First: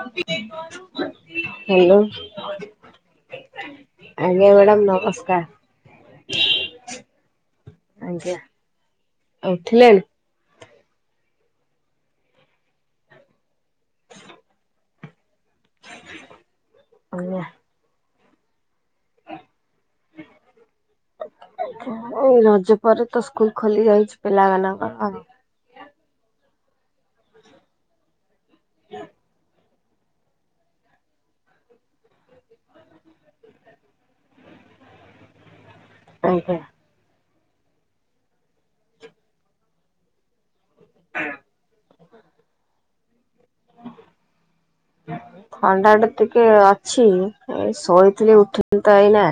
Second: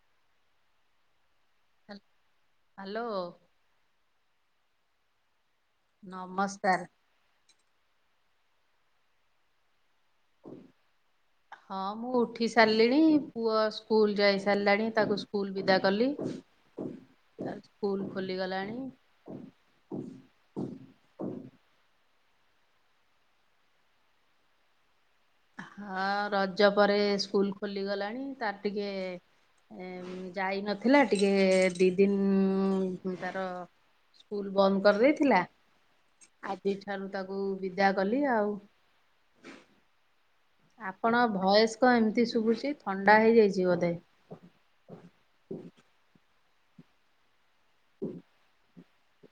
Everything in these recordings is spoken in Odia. ଆ କେ ଦେ କରୁ କରୁ ହ୍ୟା ହାଲୋ। ଆଜ୍ଞା ମ୍ୟାଡ଼ାମ ନମସ୍କାର। ନମସ୍କାର୍। ଆଜ୍ଞା ଆଉ ଉଠିଲେଣି। ହଁ ମୁଁ ଉଠି ସାରିଲିଣି ପୁଅ ସ୍କୁଲ ଯାଇ ସାରିଲାଣି ତାକୁ ସ୍କୁଲ୍ ବିଦା କଲି। ଆଜ୍ଞା ସ୍କୁଲ୍ ଖୁଲିଗଲାଣି ଏଇ ରଜ ପରେ ତ ସ୍କୁଲ ଖୋଲି ଯାଇଛି ପିଲା ମାନଙ୍କ ଆ ହଁ ରଜ ପରେ ସ୍କୁଲ ଖୋଲିଗଲାଣି। ତାର ଟିକେ ଏ ଯାଇ ନଥିଲା ଟିକେ ଦି ଦିନ ଉ ତାର ସ୍କୁଲ ବନ୍ଦ କରିଦେଇଥିଲା ଆଜ୍ଞା ଆଜିଠାରୁ ତାକୁ ହଉ ବିଦା କଲି ଆଉ ଆପଣ ଭୟସ୍କ ଏମିତି ଶୁଭୁଛି ଥଣ୍ଡା ହେଇଯାଇଛି ବୋଧେ। କେ ଅଛି ଏ ଶୋଇଥିଲି ଉଠି ଏଇନା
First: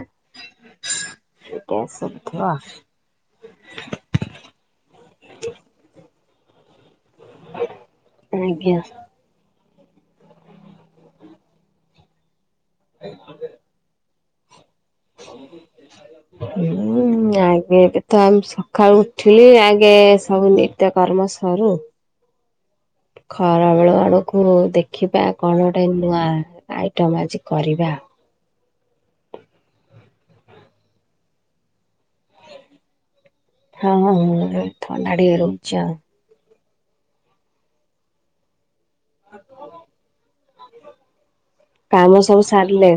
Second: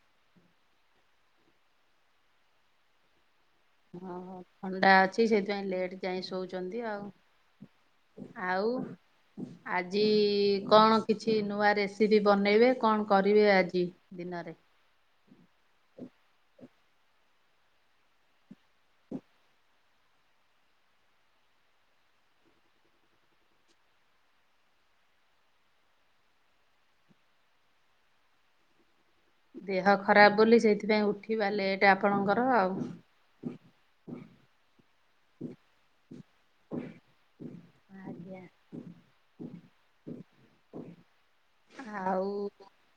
ସେଟଧ ହଁ ଥଣ୍ଡା ଅଛି ସେଥିପାଇଁ ଲେଟ ଯାଇ ଶଉଚୁ। ଛନ୍ତି ଆଉ ଆଉ। ଆଜ୍ଞା ଆଜି କଣ କିଛି ନୂଆ ରେସିପି ବନ ନେଇବେ କଣ କରିବେ ଆଜି? ଦିନରେ ହୁଁ। ହୁଁ ଆଗେ ଏବେ ତ ଆ ସକାଳୁ ଉଠିଲି ଆଗେ ସବୁ ନିତ୍ୟ କର୍ମ ସରୁ। ଖରା ବେଳୁ ଆଡକୁ ଦେଖିବା କଣ ଗୋଟେ ନୂଆ ଆଇଟମ ଆଜି କରିବା? ଦେହ ଖରାପ ବୋଲି ସେଇଥିପାଇଁ ଉଠିିବାେ ଲେ ହଁ ଥଣ୍ତା ଟିକେ ରହୁଚି ଆଉ। ଆଜ୍ଞା। କାମ ଆଉ ସବୁ ସାରିଲେ?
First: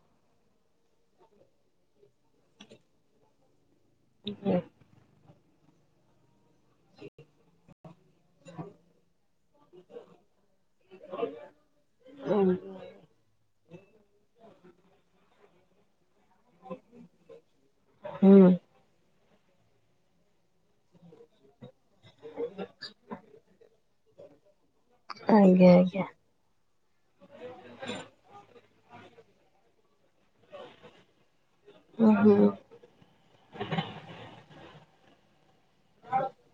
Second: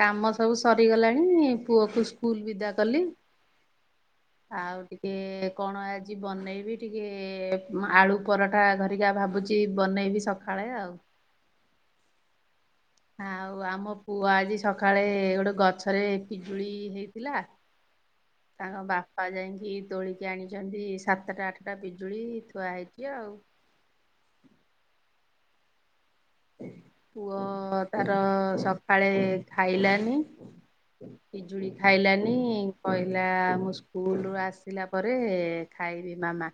କାମ ସବୁ ସରିଗଲାଣି, ପୁଅ କୁ ସ୍କୁଲ ବିଦା କଲି। ଆଉ ଟିକେ କଣ ଆଜି ବନେଇ ବି ଟିକେ ଆଳୁ ପରଠା ହରିକା ଭାବୁଚି ବନେଇବି ସକାଳେ ଆଉ। [inaudible] ଆଉ ଆମ ପୁଅ ଆଜି ସକାଳେ ଗୋଟେ ଗଛରେ ପିଜୁଳି ହେଇଥିଲା। ହୁଁ। ତାଙ୍କ ବାପା ପା ଯାଇକି ତୋଳିକି ଆଣିଛନ୍ତି ସାତଟା ଆଠ ଟା ବିଜୁଳି ଥୁଆ ହେଇଚି ଆଉ। ଆଜ୍ଞା ଆଜ୍ଞା। ପୁଅ ତାର ସ କାଳେ ଖାଇଲାନି। ପିଜୁଳି ଉଁ ଖାଇଲାନି, ହୁଁ। କହିଲା ମୁଁ ସ୍କୁଲରୁୁ ଆସିଲା ପରେ ଖାଇବି ମାମା।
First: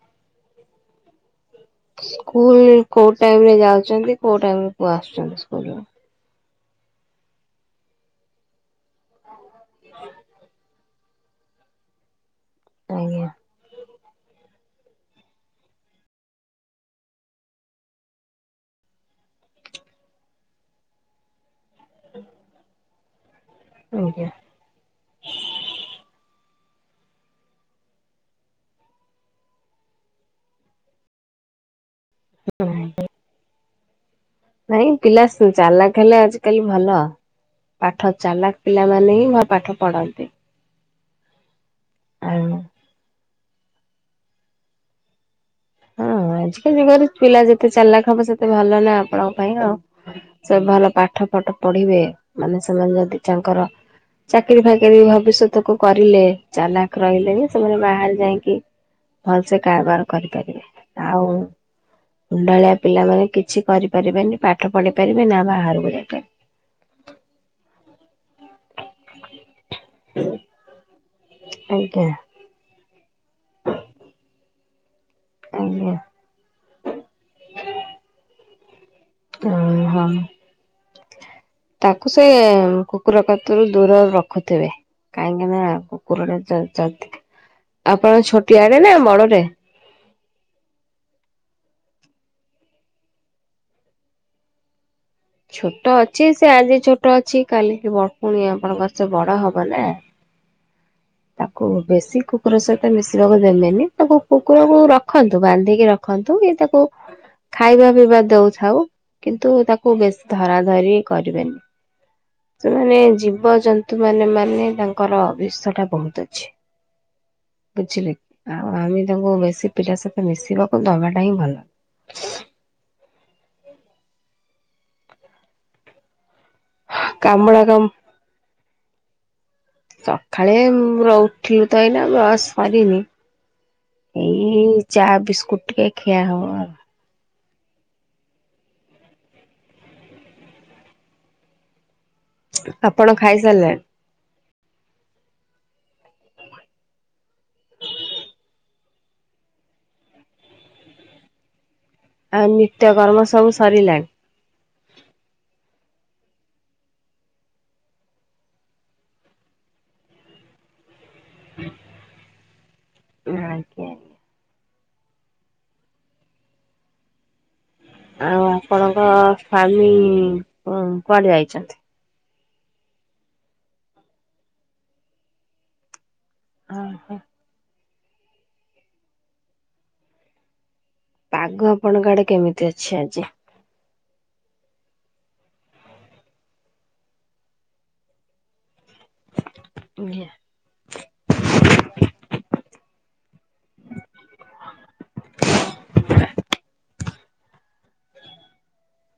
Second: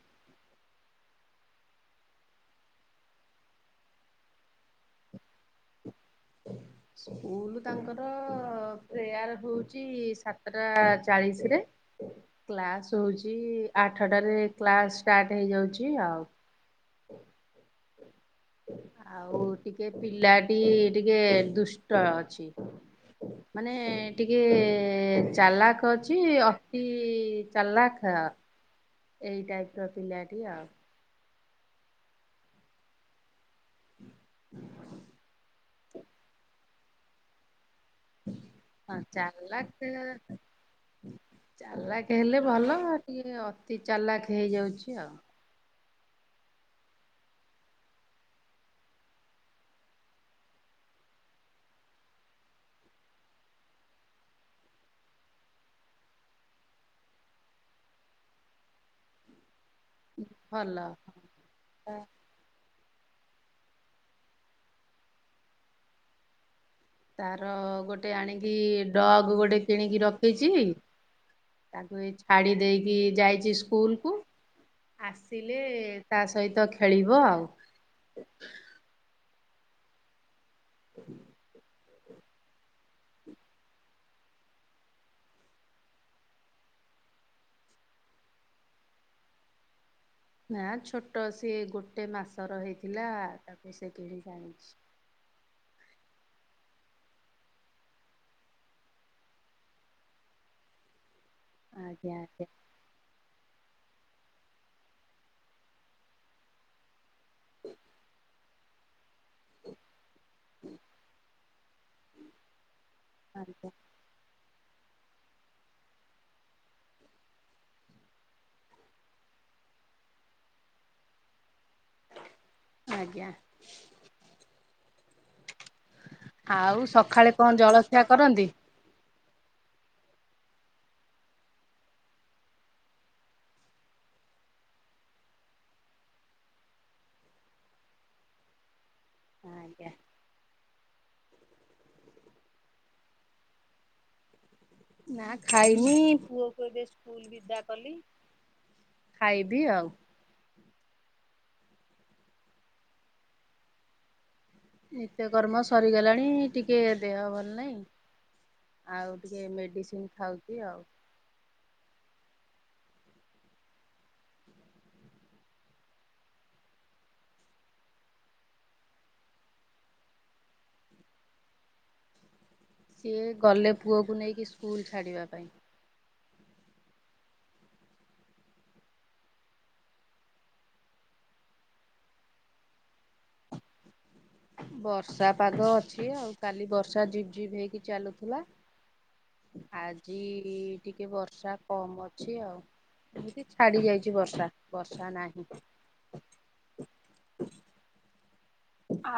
ସ୍କୁଲ କୋଉ ଟାଇମ ରେ ଯାଉଚନ୍ତି କୋଉ ଟାଇମରେ ଆସୁଚନ୍ତି ସ୍କୁଲରୁ? ସ୍କୁଲ ତାଙ୍କର ପ୍ରେୟାର ହଉ ଉଛି ସାତଟା ଚାଳିଶ ରେ କ୍ଲାସ ଆଜ୍ଞା ହଉଚି ଆଠ ଆଠଟାରେ କ୍ଲାସ ଷ୍ଟାର୍ଟ ହେଇଯାଉଚି ଆଉ। ଆଉ ଟିକେ ପିଲାଟି ଟିକେ ଦୁ ଷ୍ଟ ଅଛି। ମାନେ ଆଜ୍ଞା। ଟିକେ ଚାଲାକ ଅଛି। କି ଚାଲାକ ଏଇ ଟାଇପ ର ପିଲାଟି ଆଉ। ହଁ। [inaudible] ନାଇଁ ପିଲା ଚାଲାକ ହେଲେ ଆଜିକାଲି ଭଲ। ପାଠ ଚାଲାକ ହଁ ପିଲାମାନେ ହିଁ ବା ଚାଲାକ ପାଠ ପଢନ୍ତି। ଚାଲାକ ହେଲେ ଆଉ ଭଲ ଟିକେ ଅତି ଚାଲାକ ହେଇଯାଉଚି ଆଉ। ହଁ ଆଜିକା ଯୁଗରେ ପିଲା ଯେତେ ଚାଲାକ ହବ ସେତେ ଭଲ ନା ଆପଣଙ୍କ ପାଇଁ ଆଉ ସେ ଭଲ ପାଠ ଫାଠ ପଢିବେ ମାନେ ସେମାନେ ଯଦି ତାଙ୍କର ଚାକିରି ଫାକିରି ଭବିଷ୍ୟତକୁୁ କରିଲେ ଚାଲାକ ରହିଲେ ବି ସେମାନେ ବାହାରେ ଯାଇକି ଭଲ ସେ କାରବାର କର କରିବେ ଭଲ ଆଉ ପିଲାମାନେ କିଛି କରିପାରିବେନି ପାଠ ପଢି ପାରିବେ ନା ବାହାରକୁ ଯାଇପାରି ଵେ। ତାର ଗୋଟେ ଆଣିକି ଡଗ୍ ଗୋଟେ କିଣିକି ରଖିଛି ତାକୁ ଆଜ୍ଞା। ଏଇ ଛାଡି ଦେଇ କି ଯାଇଛି ସ୍କୁଲ କୁ ଆସିଲେ ଆଜ୍ଞା ତା ସହିତ ଖେଳିବ ଆଉ। [inaudible] ହ ହଁ। [unintelligible] ତାକୁ ସେ କୁକୁର ପ୍ରତି ବି ଦୂରରେ ରଖୁଥିବେ କାହିଁକି ନା କୁକୁରଟା ଯଦି ଆପଣ ଛୋଟିଆଟେ ନା ବଡଟରେ? ନା ଛୋଟ ସିଏ ଗୋଟେ ମାସ ର ହେଇଥିଲା ତାକୁ ସେ କିଣି ଜାଣିଛି। ଛୋଟ ଅଛି ସେ ଆଜି ଛୋଟ ଅଛି କାଲିିକି ବଡ ପୁଣି ଆପଣଙ୍କ ସେ ବଡ ହବ ନା। ତାକୁ ଆଜ୍ଞା ବେଶୀ କୁକୁର ସହିତ ମିଶି ଦେବେନି ତ କୁକୁରକୁ ରଖନ୍ତୁ ବାନ୍ଧିକି ରଖନ୍ତୁ କି ତାକୁ ଖାଇବା ପିଇବା ଦଉଥାଉ। କିନ୍ତୁ ତାକୁ ବେସି ଧରା ଧରି କରିବେନି ତାମାନେ ଆଜ୍ଞା ଆଜ୍ଞା ଜୀବଜନ୍ତୁ ମାନେ ମାନେ ତାଙ୍କର ବିସଟା ବହୁତ ଅଛି ବୁଝିଲେ ଆଉ ଆମେ ତାଙ୍କୁ ବେଶୀ ପିଲା ସହିତ ମିଶିବାକୁ ଦବାଟା ହିଁ ଭଲ ଆଞ। ଆଉ ସଖାଳେ କଣ କାମୁଡା କାମ ଜଳକ୍ଷା କରନ୍ତି। ସକାଳେ ର ଉଠିଲୁ ତ ଏଇନା ବ୍ରସ ସରିନି ଏଇ ଚା ବିସ୍କୁଟ ଟିକେ ଖିଆ ହବ ଆଉ। ଆଜ୍ଞା। ଆପଣ ଖାଇ ସାରିଲେ। ନା ଖାଇନି ପୁଅକୁ ଏବେ ସ୍କୁଲ ବିଦା କଲି ଖାଇବି ଆଉ। ଆ ନିତ୍ୟ କର୍ମ ସବୁ ସାରିଲାଣି ନିତ୍ୟକର୍ମ ସରିଗଲାଣି ଟିକେ ଦେହ ଭଲ ନହିଁ ଆଉ ଟିକେ ମେଡ଼ିସିନ୍ ଖାଉଛି ଆଉ। ଆଜ୍ଞା ଆଜ୍ଞା। ଆଉ ଆପଣଙ୍କ ସ୍ଵାମୀ କନ କୁଆଡେ ଯାଇଛନ୍ତି। ସିଏ ଗଲେ ପୁଅକୁ ନେଇକି ସ୍କୁଲ ଛାଡ଼ିବା ପାଇଁ ଓ ହୋ। ପାଗ ଆପଣଙ୍କ ଆଡେ କେମିତି ଅଛି ଆଜି। ବର୍ଷା ପାଗ ଅଛି ଆଉ କାଲି ବର୍ଷା ଝିପ୍ ଝିପ୍ ହେଇକି ଚାଲୁଥିଲା। ଆଜି ଟିକେ ବର୍ଷା କମ ଅଛି ଆଉ। ଏମତି ଛାଡି ଯାଇଛି ବର୍ଷା ବର୍ଷା ନାହିଁ।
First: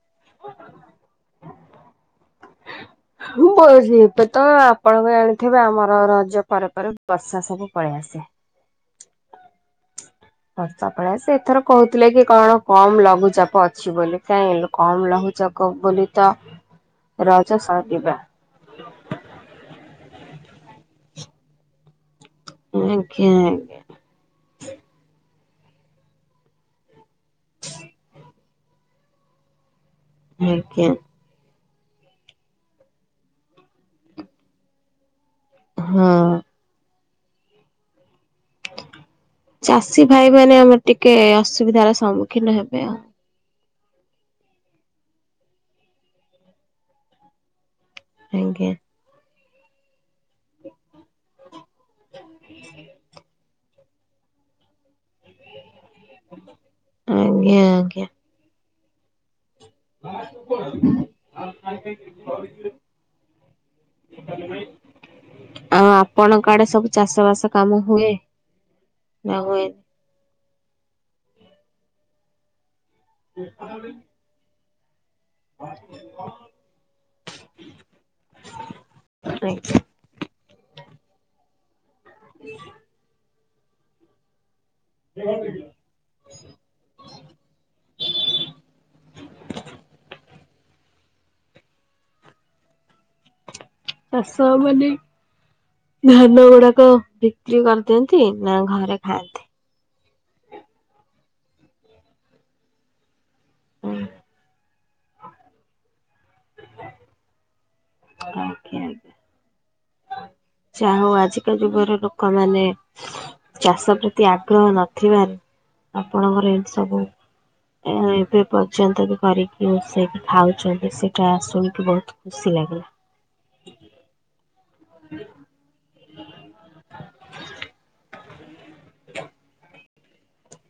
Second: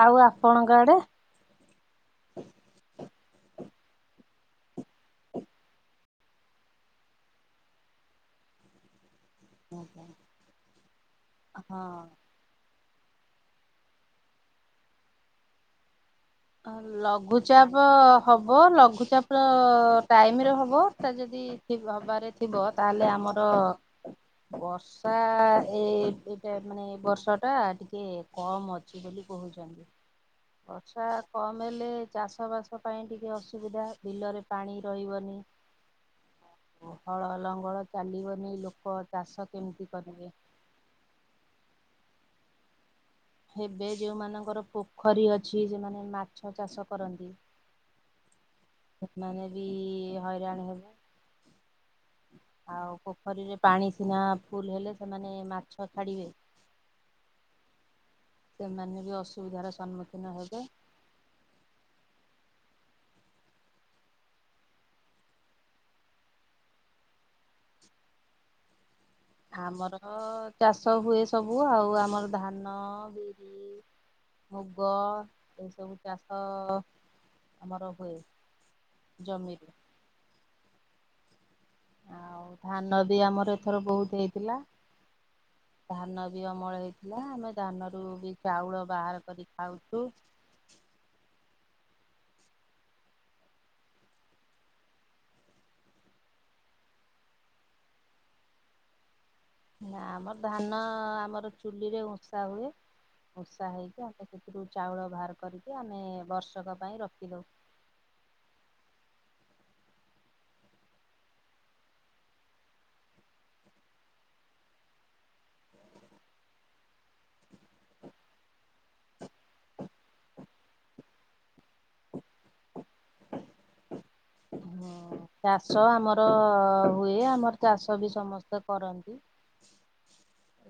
ଆଉ ଆପଣଙ୍କ ଆଡେ [unintelligible] ଏବେ ତ ଆପଣଙ୍କ ଜାଣିଥିବେ ଆମର ରଜ ପରେ ପରେ ବର୍ଷା ସବୁ ପଳେଇ ଆସେ। ଆଞା। ବର୍ଷା ପଳସେ ଏଥର କହୁଥିଲେ କି କଣ। କମ ଲଘୁଚାପ ଅଛି ବୋଲି କାଇହିଁ କମ ଲଘୁଚାପ ବୋଲି। ତ ରଜ ଲଘୁଚାପ ସରିବା। ହବ ଲଘୁଚାପ ଟାଇମରେ ହବ। ଯଦି ହବାରେ। ଥିବ ତାହେଲେ ଆଜ୍ଞା ଆଜ୍ଞା ଆମର ବର୍ଷା। ଏଇ ଏଇଟା ମାନେ ଏ ବର୍ଷ ଟା ଟିକେ କମ ଅଛି ବୋଲି କହୁଛନ୍ତି। ଆଜ୍ଞା। କମେଲେ ଚାଷବାସ ପାଇଁ ଟିକିେ ଅସୁବିଧା ବିଲରେ ପାଣି ରହିବନି। ହଁ। ହଳ ଲଙ୍ଗଳ ଚାଲିବ। ଚାଷୀ ଭାଇ ମାନେ ଆମେ ଟିକେ ଅସୁବିଧାର ସମୁ। କି ନ ହେବେ ଆଉ। ହେବେ ଯୋଉମାନଙ୍କର ପୋଖରୀ ଅଛି ସେମାନେ ମାଛ ଚାଷ କରନ୍ତି। ଆଜ୍ଞା। ସେମାନେ ବି ହଇରାଣ ହେବେ। ଆଉ ପୋଖରୀରେ। ପାଣି ସିନା ଫୁଲ ହେଲେ ସେମାନେ ମାଛ। ଛାଡ଼ିବେ। ଆଜ୍ଞା ଆଜ୍ଞା। ସେମାନେ ବି ଅସୁ [unintelligible] ଆଉ ଆପଣଙ୍କ ଆଡେ ସବୁ ଚାଷ ବାସ କାମ ହୁଏ। ନା ହୁଏନି? ଆମର ଚାଷ ହୁଏ ସବୁ। ହବୁ ଆଉ ଆମର ଧାନ ବିରି [unintelligible] ମୁଗ। ଏସବୁ ଚାଷ ଆମର ହୁଏ ଜମିରୁ। ଆଜ୍ଞା। ଆଉ ଧାନ ବି ଆମର। ଏଥର ବହୁତ ହେଇଥିଲା। ଧାନ ବି ଅମଳ ହେଇଥିଲା ଆମେ ଧାନରୁ ବି ଚାଉଳ ବାହାର କରି ଖାଉଛୁ। ଚାଷ ମାନେ ଧାନ ଗୁଡାକ ବିକ୍ରି କରିଦିଅନ୍ତି ନା ଘରେ ଖାଆନ୍ତି। ନା ଆମର ଧାନ ଆମର ଚୁଲିରେ ବଷା ହୁଏ ବଷା ହେଇକି ଆମେ ସେଥିରୁ ଚାଉଳ ବାହାର କରିକି ଆମେ ବର୍ଷକ ପାଇଁ ରଖିଦଉ। ଆଜ୍ଞା ଆଜ୍ଞା। ଯ ହଉ ଆଜିକା ଯୁଗର ଲୋକମାନୋନ ଚାଷ ପ୍ରତି ଆଗ୍ରହ ନଥିବାରୁ ଆପଣଙ୍କର ଏହି ସବୁ ଏବେ ପର୍ଯ୍ୟନ୍ତ କରିକି ରୋଷେଇକି ଖାଉଛନ୍ତି ସେଇଟା ଶୁଣିକି ବହୁତ ଖୁସି ଲାଗିଲା। ଚାଷ ଆମର ହୁଏ ଆମର ଚାଷ ବି ସମସ୍ତ କରନ୍ତି।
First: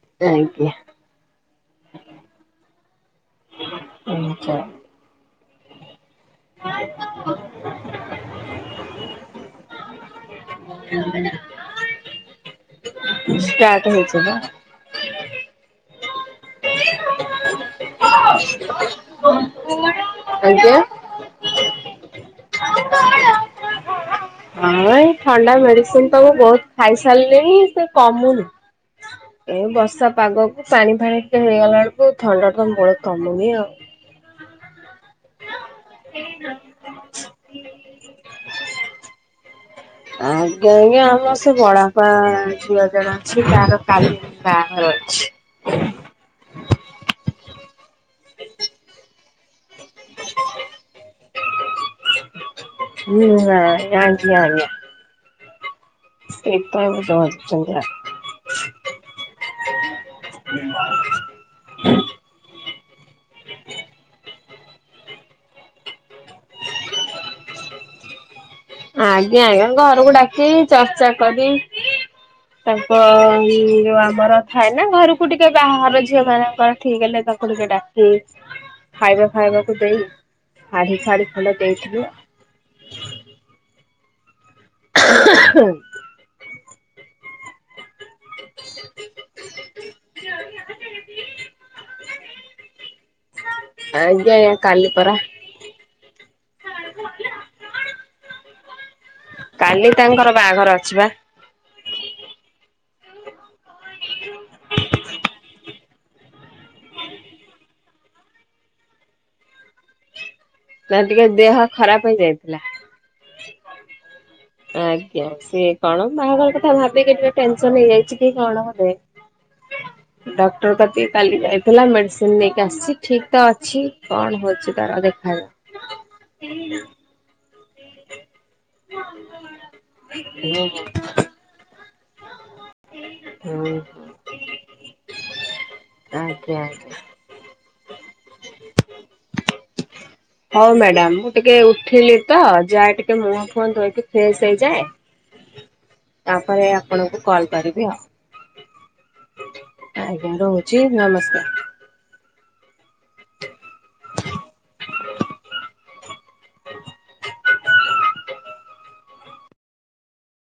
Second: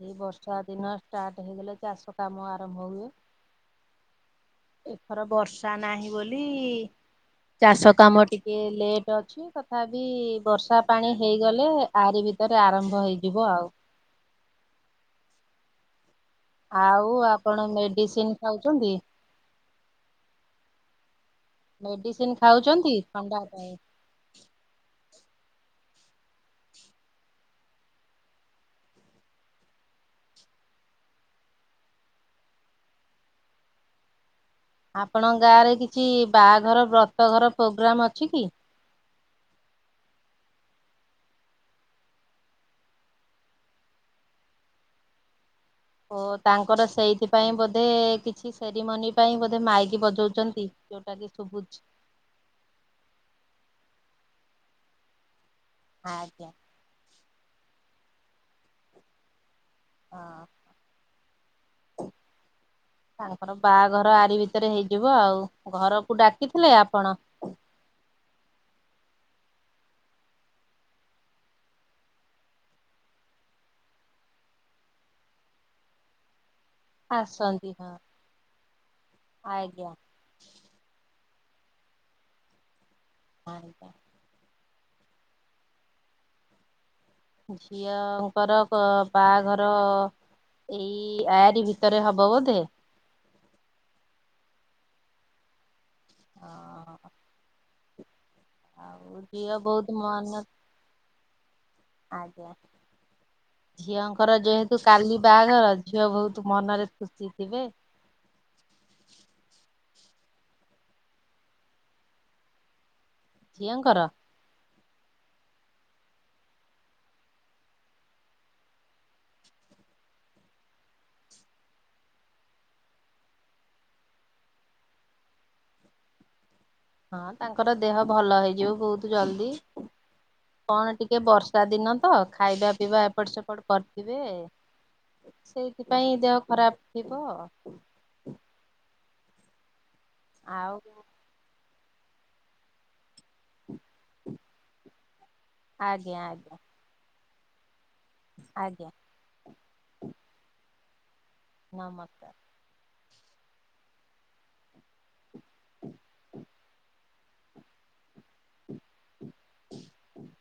ଏଇ ବର୍ଷା ଆଜ୍ଞା ଦିନ ଷ୍ଟାର୍ଟ ହେଇଗଲେ ଚାଷ କାମ ଆରମ୍ଭ ହୁଏ ଆଛା ଏଥର ବର୍ଷ ତା ନାଁ ବୋଲି ଚାଷ କାମ ଟି। [unintelligible] ଅଛି ତଥାବିଇ ବର୍ଷା ପାଣି ହେଇଗଲେ ଆରି ଭି ତରେ ଆରମ୍ ଷ୍ଟାର୍ଟ ହେଇଚେ ପା ଆଉ ଆ ପଣ ମେଡିସିନ ଖାଉଛନ୍ତି? [inaudible] ମେଡିସିନ ଖାଉଛନ୍ତି ଥଣ୍ଡା ପାଇଁ? ହଁ ଏଇ ଥଣ୍ଡା ମେଡିସିନ ତ ମୁଁ ବହୁତ ଖାଇ ସାରିଲିଣି ସେ କମୁନି ଏ ବର୍ଷା ପାଗକୁ ପାଣି ଫାଣି ଟିକେ ହେଇଗଲା ବେଳକୁ ଥଣ୍ଡା ତ ମୂଳରୁ କମୁନି ଆଉ। ଆପଣଙ୍କ ଗାଁ ରେ କିଛି ବାହାଘର ବ୍ରତଘର ପ୍ରୋଗ୍ରାମ ଅଛି କି? ଆଜ୍ଞା ଆଜ୍ଞା ଆମର ସେ ବଡପ ଝିଅ ଜଣ ଅଛି ତାର କାଲି ବାଘର ଅଛି। ଓ ତାଙ୍କର ସେଇଥିପାଇ ବୋଧେ କିଛି ସେରିମନି ପାଇଁ ବୋଧେ ମାଇକି ବଜଉଛନ୍ତି ଯୋଉଟା କି ସୁବୁଛି। ହୁଁ ନା। [unintelligible] ଆଜ୍ଞା ଏଇ ତ ଏବେ ଜା ଚନ୍ଦ୍ରା [inaudible] ହଁ [inaudible] ତାଙ୍କର ବାହାଅର ଆରି ଭିତରେ ହେଇଯିବ ଆଉ ଘରକୁ ଡାକିଥିଲେ ଆପଣ। [inaudible] ଆଜ୍ଞା ଆଜ୍ଞା ଘରକୁ ଡାକି ଚର୍ଚ୍ଚା କରି ତାଙ୍କ ଯୋଉ ଆମର ଥାଏ ନା ଘରକୁ ଟିକେ ବାହାର ଝିଅ ମାନଙ୍କର ଠିକ୍ ହେଲେ ତାକୁ ଟିକେ ଆସନ୍ତି ହଁ ଡାକି ଖାଇବା ଖାଇବାକୁ ଆଜ୍ଞା ଦେଇ ଶାଢୀ ଫାଢୀ ଭଲ ଦେଇଥିବେ ଆଜ୍ଞା। [inaudible] ଆଚ୍ଛା। ଝିଅ ଅଙ୍କର ବାହାଘର ଏଇ ୟାରି ଭିତରେ ହବ ବୋଧେ? ଆଜ୍ଞା ଆଜ୍ଞା କାଲି ପରା। ହଁ [inaudible] ଆଉ ଝିଅ ବହୁତ କାଲି ତାଙ୍କର ମନ ବାହାଘର ଅଛି ବା। ଆଜ୍ଞା। ଝିଅଙ୍କର ଯେହେତୁ କାଲି ବାହାଘର ଅ ଝିଅ ବହୁତ୍ ମନରେ ଖୁସି ଥିବେ। [inaudible] ନା ଟିକେ ଦେହ ଖରାପ ହେଇଯାଇଥିଲା। ଝିଅଙ୍କର ଆଜ୍ଞା ସିଏ କଣ ବାହାଘର କଥା ଭାବିକି ଟିକେ ଟେନସନ୍ ହେଇଯାଇଛି କି କଣ ବଧେ [inaudible] ଡକ୍ଟର କତିକି କାଲି ଯାଇଥିଲା ମେଡିସିନ ନେଇକି ଆସିଛି ଠିକ ତ ଅଛି କଣ ହଉଛି ତାର ଦେଖାଯାଉ। [inaudible] ହଁ। ତାଙ୍କର ଦେହ ଭଲ ହେଇଯିବ ବହୁତ୍ ଜଲ୍ଦି କଣ ଟିକେ ବର୍ଷା ଦିନ ତ ଖାଇବା ପିଇବା ଏପଟ ସେପଟ ହୁଁ କରିଥିବେ ସେଇଥିପାଇଁ ଦେହ ଆଜ୍ଞା ଖରାପ ଆଜ୍ଞା। ଥିବ ଅ। [unintelligible] ହଉ ମ୍ୟାଡ଼ାମ୍ ମୁଁ ଟିକେ ଥିଲି ତ ଯାଏ କେ ମୁହଁ ଫୁହଁ ଧୋଇକି ଫ୍ରେସ୍ ହେଇଯାଏ ଆଜ୍ଞା ଆଜ୍ଞା ତାପରେ କଲ୍ କରିବି ଆଉ। ଆଜ୍ଞା। ଚି ନମସ୍କାର। ନମସ୍କାର। [inaudible] [inaudible] [inaudible]